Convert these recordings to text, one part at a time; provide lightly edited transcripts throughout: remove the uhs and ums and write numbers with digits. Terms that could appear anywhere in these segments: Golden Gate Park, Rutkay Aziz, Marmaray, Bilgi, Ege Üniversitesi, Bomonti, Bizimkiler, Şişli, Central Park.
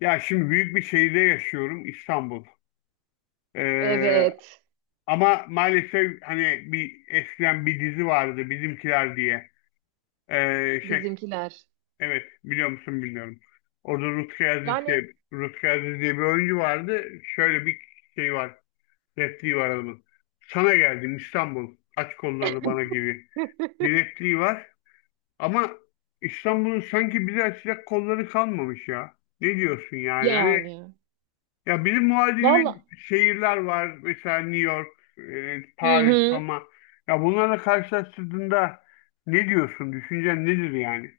Ya şimdi büyük bir şehirde yaşıyorum İstanbul. Ee, Evet. ama maalesef hani bir eskiden bir dizi vardı Bizimkiler diye. Şey Bizimkiler. evet biliyor musun bilmiyorum. Orada Rutkay Aziz Yani diye, Rutkay Aziz diye bir oyuncu vardı. Şöyle bir şey var. Repliği var adamın. Sana geldim İstanbul. Aç kollarını bana gibi. Bir repliği var. Ama İstanbul'un sanki bize açacak kolları kalmamış ya. Ne diyorsun yani? Hani yani. ya bizim Valla. muadili şehirler var. Mesela New York, Hı Paris, hı. Roma. Ya bunlarla karşılaştırdığında ne diyorsun? Düşüncen nedir yani?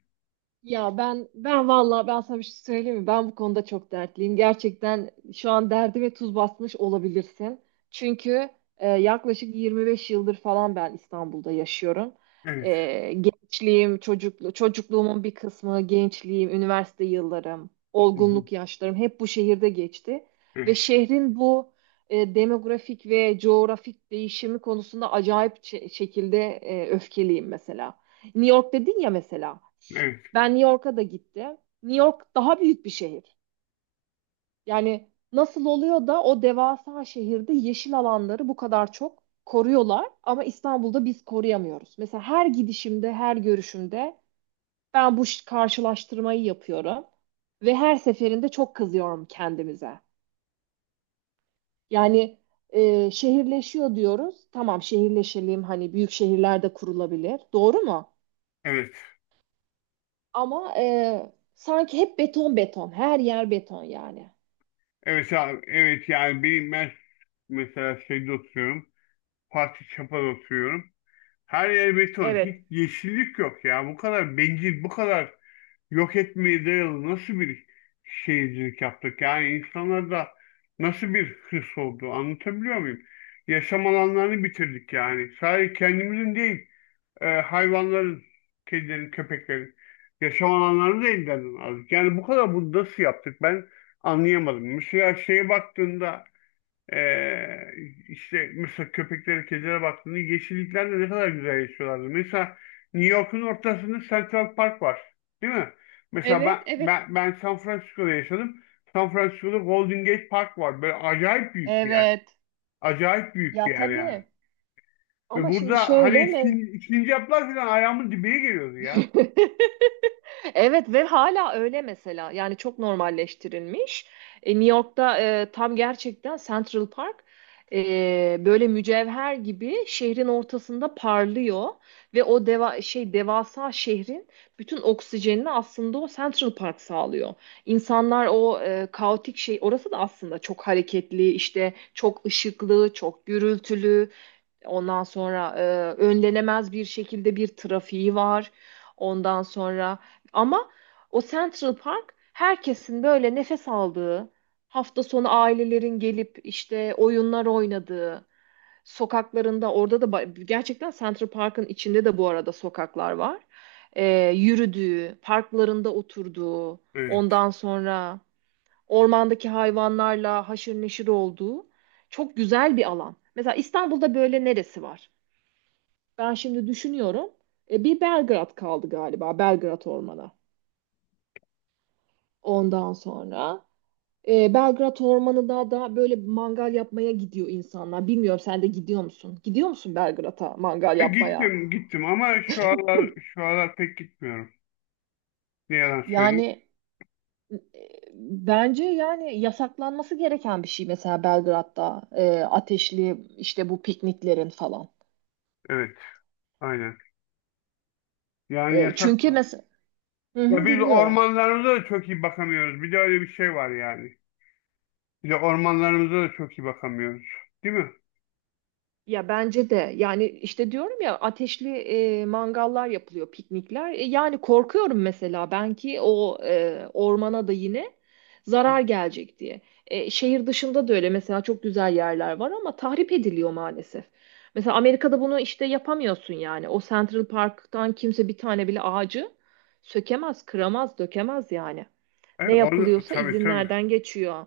Ya ben vallahi ben sana bir şey söyleyeyim mi? Ben bu konuda çok dertliyim. Gerçekten şu an derdime tuz basmış olabilirsin. Çünkü yaklaşık 25 yıldır falan ben İstanbul'da yaşıyorum. Evet. Gençliğim, çocukluğumun bir kısmı, gençliğim, üniversite yıllarım, Hı hı. olgunluk yaşlarım hep bu şehirde geçti. Ve Evet. şehrin bu demografik ve coğrafik değişimi konusunda acayip şekilde öfkeliyim mesela. New York dedin ya mesela. Evet. Ben New York'a da gittim. New York daha büyük bir şehir. Yani nasıl oluyor da o devasa şehirde yeşil alanları bu kadar çok koruyorlar ama İstanbul'da biz koruyamıyoruz. Mesela her gidişimde, her görüşümde ben karşılaştırmayı yapıyorum ve her seferinde çok kızıyorum kendimize. Yani şehirleşiyor diyoruz. Tamam şehirleşelim hani büyük şehirlerde kurulabilir. Doğru mu? Evet. Ama sanki hep beton beton, her yer beton yani. Evet abi. Evet yani benim ben mesela şeyde oturuyorum. Fatih Çapa'da oturuyorum. Her yer beton. Hiç Evet. yeşillik yok ya. Bu kadar bencil, bu kadar yok etmeye dayalı nasıl bir şeycilik yaptık? Yani insanlarda nasıl bir hırs oldu? Anlatabiliyor muyum? Yaşam alanlarını bitirdik yani. Sadece kendimizin değil, hayvanların, kedilerin, köpeklerin yaşam alanlarını da elden aldık. Yani bu kadar bunu nasıl yaptık? Ben anlayamadım. Mesela şeye baktığında ee, işte mesela köpeklere, kedilere baktığında yeşilliklerde ne kadar güzel yaşıyorlardı. Mesela New York'un ortasında Central Park var. Değil mi? Mesela ben, Evet, evet. ben, ben San Francisco'da yaşadım. San Francisco'da Golden Gate Park var. Böyle acayip büyük bir yer. Evet. Acayip büyük bir Ya yer yani. tabii. Ve Ama şimdi burada hani şöyle mi? Sincaplar falan ayağımın dibine geliyordu ya. Evet ve hala öyle mesela. Yani çok normalleştirilmiş. New York'ta tam gerçekten Central Park böyle mücevher gibi şehrin ortasında parlıyor ve o devasa şehrin bütün oksijenini aslında o Central Park sağlıyor. İnsanlar o e, kaotik şey orası da aslında çok hareketli, işte çok ışıklı, çok gürültülü. Ondan sonra önlenemez bir şekilde bir trafiği var. Ondan sonra ama o Central Park herkesin böyle nefes aldığı, hafta sonu ailelerin gelip işte oyunlar oynadığı, sokaklarında orada da gerçekten Central Park'ın içinde de bu arada sokaklar var. Yürüdüğü, parklarında oturduğu, Evet. ondan sonra ormandaki hayvanlarla haşır neşir olduğu çok güzel bir alan. Mesela İstanbul'da böyle neresi var? Ben şimdi düşünüyorum. Bir Belgrad kaldı galiba. Belgrad Ormanı. Ondan sonra Belgrad Ormanı'nda da böyle mangal yapmaya gidiyor insanlar. Bilmiyorum sen de gidiyor musun? Gidiyor musun Belgrad'a mangal E, yapmaya? gittim ama şu aralar pek gitmiyorum. Ne yalan söyleyeyim. Yani e, bence yani yasaklanması gereken bir şey mesela Belgrad'da ateşli işte bu pikniklerin falan. Evet, aynen. Yani yasak. Çünkü mesela hı Ya hı, biz dinliyorum. ormanlarımıza da çok iyi bakamıyoruz. Bir de öyle bir şey var yani. Bir de ormanlarımıza da çok iyi bakamıyoruz. Değil mi? Ya bence de yani işte diyorum ya ateşli mangallar yapılıyor piknikler. Yani korkuyorum mesela ben ki o ormana da yine zarar gelecek diye. Şehir dışında da öyle mesela çok güzel yerler var ama tahrip ediliyor maalesef. Mesela Amerika'da bunu işte yapamıyorsun yani. O Central Park'tan kimse bir tane bile ağacı sökemez, kıramaz, dökemez yani. Ne Orada, yapılıyorsa tabii tabii. izinlerden geçiyor.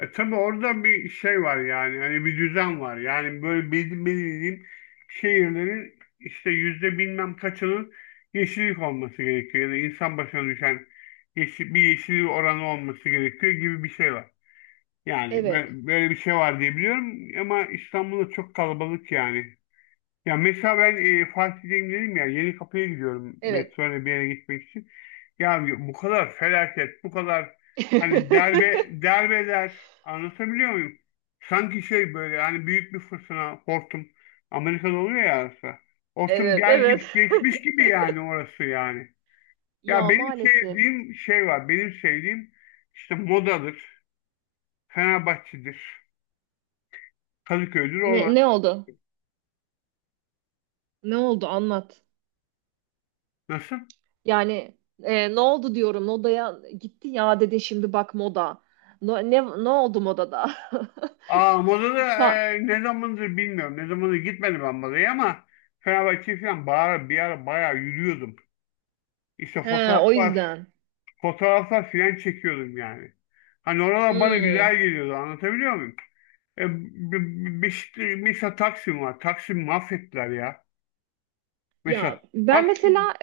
E, tabii orada bir şey var yani. Hani bir düzen var. Yani böyle belirlediğim şehirlerin işte yüzde bilmem kaçının yeşillik olması gerekiyor. Ya da insan başına düşen bir yeşillik oranı olması gerekiyor gibi bir şey var. Yani Evet, böyle bir şey var diye biliyorum ama İstanbul'da çok kalabalık yani. Ya mesela ben Fatih'teyim dedim ya yeni kapıya gidiyorum evet. metroyla bir yere gitmek için. Ya bu kadar felaket, bu kadar hani derbeler anlatabiliyor muyum? Sanki şey böyle hani büyük bir fırtına hortum Amerika'da oluyor ya arası. Hortum Evet, gelmiş evet. geçmiş gibi yani orası yani. Ya Ya benim maalesef. sevdiğim şey var. Benim sevdiğim işte Moda'dır, Fenerbahçe'dir, Kadıköy'dür orada. Ne oldu? Ne oldu? Anlat. Nasıl? Yani ne oldu diyorum. Modaya gitti ya dedi şimdi bak moda. Ne oldu modada? Aa Moda'da Fa- ne zamandır bilmiyorum. Ne zamandır gitmedim ben Moda'ya ama Fenerbahçe falan bağıra, bir ara bayağı yürüyordum. İşte He, o yüzden. fotoğraflar falan çekiyordum yani. Hani oralar bana Hmm. güzel geliyordu anlatabiliyor muyum? E, mesela Taksim var. Taksim mahvettiler ya. Ya Mesela ben Taksim, mesela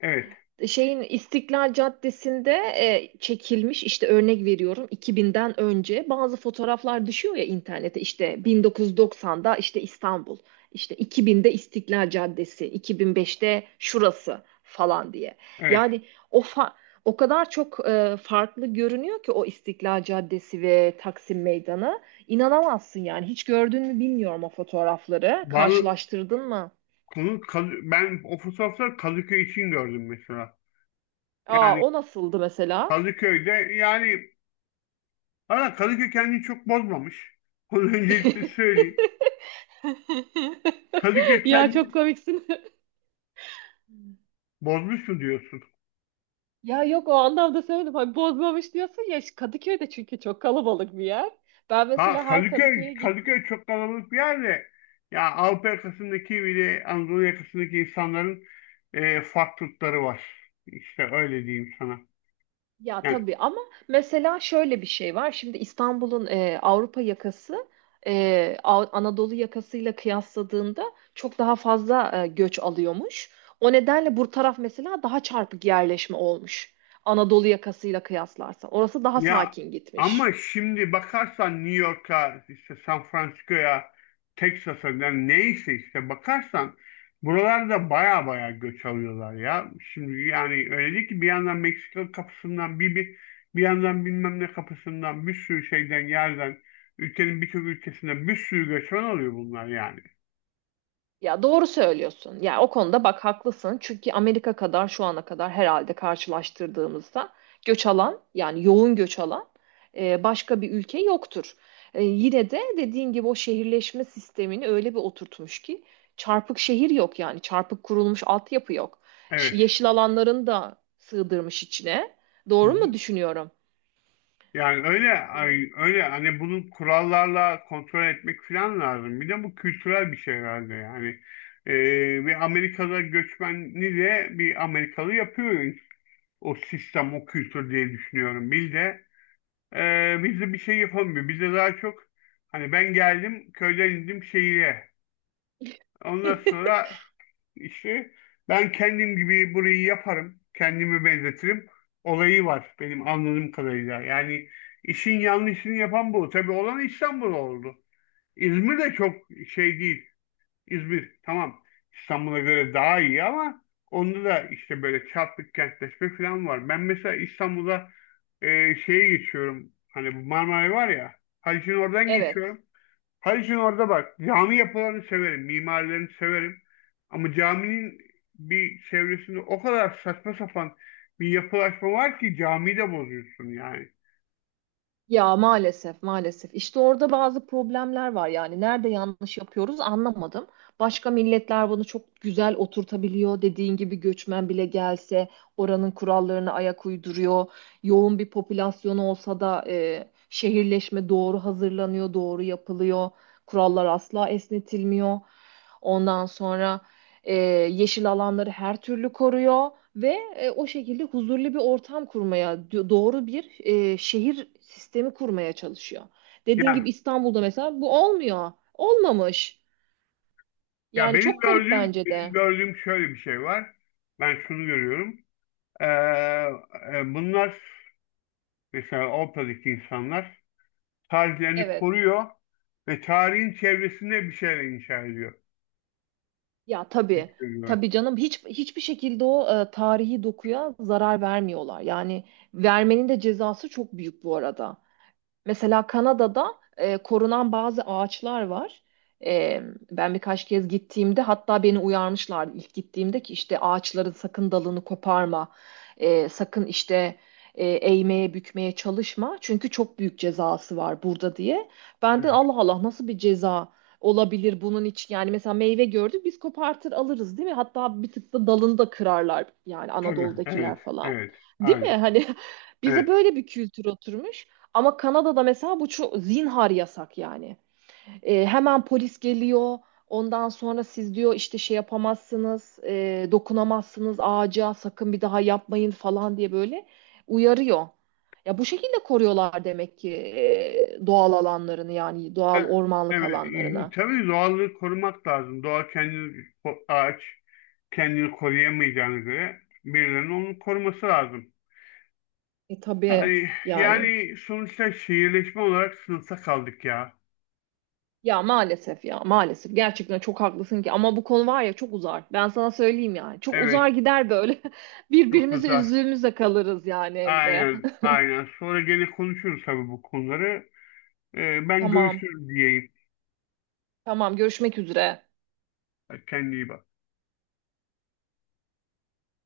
evet şeyin İstiklal Caddesi'nde çekilmiş işte örnek veriyorum 2000'den önce bazı fotoğraflar düşüyor ya internete işte 1990'da işte İstanbul işte 2000'de İstiklal Caddesi 2005'te şurası falan diye. evet. Yani o fa- o kadar çok farklı görünüyor ki o İstiklal Caddesi ve Taksim Meydanı. İnanamazsın yani. Hiç gördün mü bilmiyorum o fotoğrafları. Bal, Karşılaştırdın mı? Ben o fotoğrafları Kadıköy için gördüm mesela. Aa Yani o nasıldı mesela? Kadıköy'de yani ama Kadıköy kendini çok bozmamış. Onu öncelikle söyleyeyim. Kadıköy Ya çok kendini komiksin. bozmuş mu diyorsun? Ya yok o anlamda söyledim. Hani bozmamış diyorsun ya işte Kadıköy'de çünkü çok kalabalık bir yer. Ben Ha mesela her Kadıköy'e gittim. Kadıköy çok kalabalık bir yer de ya Avrupa yakasındaki bile Anadolu yakasındaki insanların farklılıkları var. İşte öyle diyeyim sana. Ya Yani tabii ama mesela şöyle bir şey var. Şimdi İstanbul'un Avrupa yakası Anadolu yakasıyla kıyasladığında çok daha fazla göç alıyormuş. O nedenle bu taraf mesela daha çarpık yerleşme olmuş. Anadolu yakasıyla kıyaslarsa. Orası daha ya sakin ama gitmiş. şimdi bakarsan New York'a, işte San Francisco'ya, Texas'a yani neyse işte bakarsan buralarda baya baya göç alıyorlar ya. Şimdi yani öyle değil ki bir yandan Meksika kapısından bir bir yandan bilmem ne kapısından bir sürü şeyden yerden ülkenin birçok ülkesinden bir sürü göçmen oluyor bunlar yani. Ya doğru söylüyorsun. Ya o konuda bak haklısın. Çünkü Amerika kadar şu ana kadar herhalde karşılaştırdığımızda göç alan yani yoğun göç alan başka bir ülke yoktur. Yine de dediğin gibi o şehirleşme sistemini öyle bir oturtmuş ki çarpık şehir yok yani çarpık kurulmuş altyapı yok. Evet. Yeşil alanların da sığdırmış içine. Doğru mu düşünüyorum? Yani Hmm. Öyle hani bunu kurallarla kontrol etmek falan lazım. Bir de bu kültürel bir şey herhalde yani. Bir Amerikalı göçmeni de bir Amerikalı yapıyor o sistem, o kültür diye düşünüyorum. Biz de biz bir şey yapamıyor. Bizde daha çok hani ben geldim köyden indim şehire. Ondan sonra işte ben kendim gibi burayı yaparım. Kendimi benzetirim. Olayı var benim anladığım kadarıyla. Yani işin yanlışını yapan bu. Tabii olan İstanbul oldu. İzmir de çok şey değil. İzmir tamam, İstanbul'a göre daha iyi ama onda da işte böyle çarpık kentleşme falan var. Ben mesela İstanbul'a şeye geçiyorum. Hani bu Marmaray var ya. Haliç'in oradan Evet. geçiyorum. Her gün orada bak. Cami yapılarını severim, mimarilerini severim. Ama caminin bir çevresinde o kadar saçma sapan bir yapılaşma var ki camiyi de bozuyorsun yani. Ya maalesef maalesef işte orada bazı problemler var yani nerede yanlış yapıyoruz anlamadım. Başka milletler bunu çok güzel oturtabiliyor. Dediğin gibi göçmen bile gelse oranın kurallarına ayak uyduruyor. Yoğun bir popülasyonu olsa da şehirleşme doğru hazırlanıyor, doğru yapılıyor. Kurallar asla esnetilmiyor. Ondan sonra e, yeşil alanları her türlü koruyor ve o şekilde huzurlu bir ortam kurmaya, doğru bir şehir sistemi kurmaya çalışıyor. Dediğin Yani gibi İstanbul'da mesela bu olmuyor. Olmamış. ya Yani çok garip bence benim de. gördüğüm şöyle bir şey var. Ben şunu görüyorum. Ee, bunlar mesela Avrupa'daki insanlar tarihlerini Evet. koruyor ve tarihin çevresinde bir şeyler inşa ediyor Ya gibi tabii. görüyorum. Tabii canım hiç hiçbir şekilde o tarihi dokuya zarar vermiyorlar. Yani vermenin de cezası çok büyük bu arada. Mesela Kanada'da korunan bazı ağaçlar var. E, Ben birkaç kez gittiğimde hatta beni uyarmışlardı ilk gittiğimde ki işte ağaçların sakın dalını koparma, sakın işte eğmeye bükmeye çalışma çünkü çok büyük cezası var burada diye. Ben de Evet. Allah Allah nasıl bir ceza olabilir bunun için yani mesela meyve gördük biz kopartır alırız değil mi? Hatta bir tık da dalını da kırarlar yani Tabii. Anadolu'dakiler Evet. falan. Evet. Değil mi? Aynen. Hani bize Evet. böyle bir kültür oturmuş. Ama Kanada'da mesela bu çok zinhar yasak yani. Hemen polis geliyor. Ondan sonra siz diyor işte şey yapamazsınız, dokunamazsınız ağaca, sakın bir daha yapmayın falan diye böyle uyarıyor. Ya bu şekilde koruyorlar demek ki doğal alanlarını yani doğal Ha, ormanlık evet, alanlarını. tabii doğallığı korumak lazım. Ağaç kendini koruyamayacağına göre birilerinin onu koruması lazım. E tabii yani. Yani sonuçta şehirleşme olarak sınıfta kaldık ya. Ya maalesef ya maalesef gerçekten çok haklısın ki ama bu konu var ya çok uzar. Ben sana söyleyeyim yani. Çok Evet, uzar gider böyle. çok Birbirimizi uzak. üzdüğümüzde kalırız yani Emre. Aynen, aynen. Sonra gene konuşuruz tabii bu konuları. Ben Tamam. görüşürüz diyeyim. Tamam görüşmek üzere. Kendine iyi bak.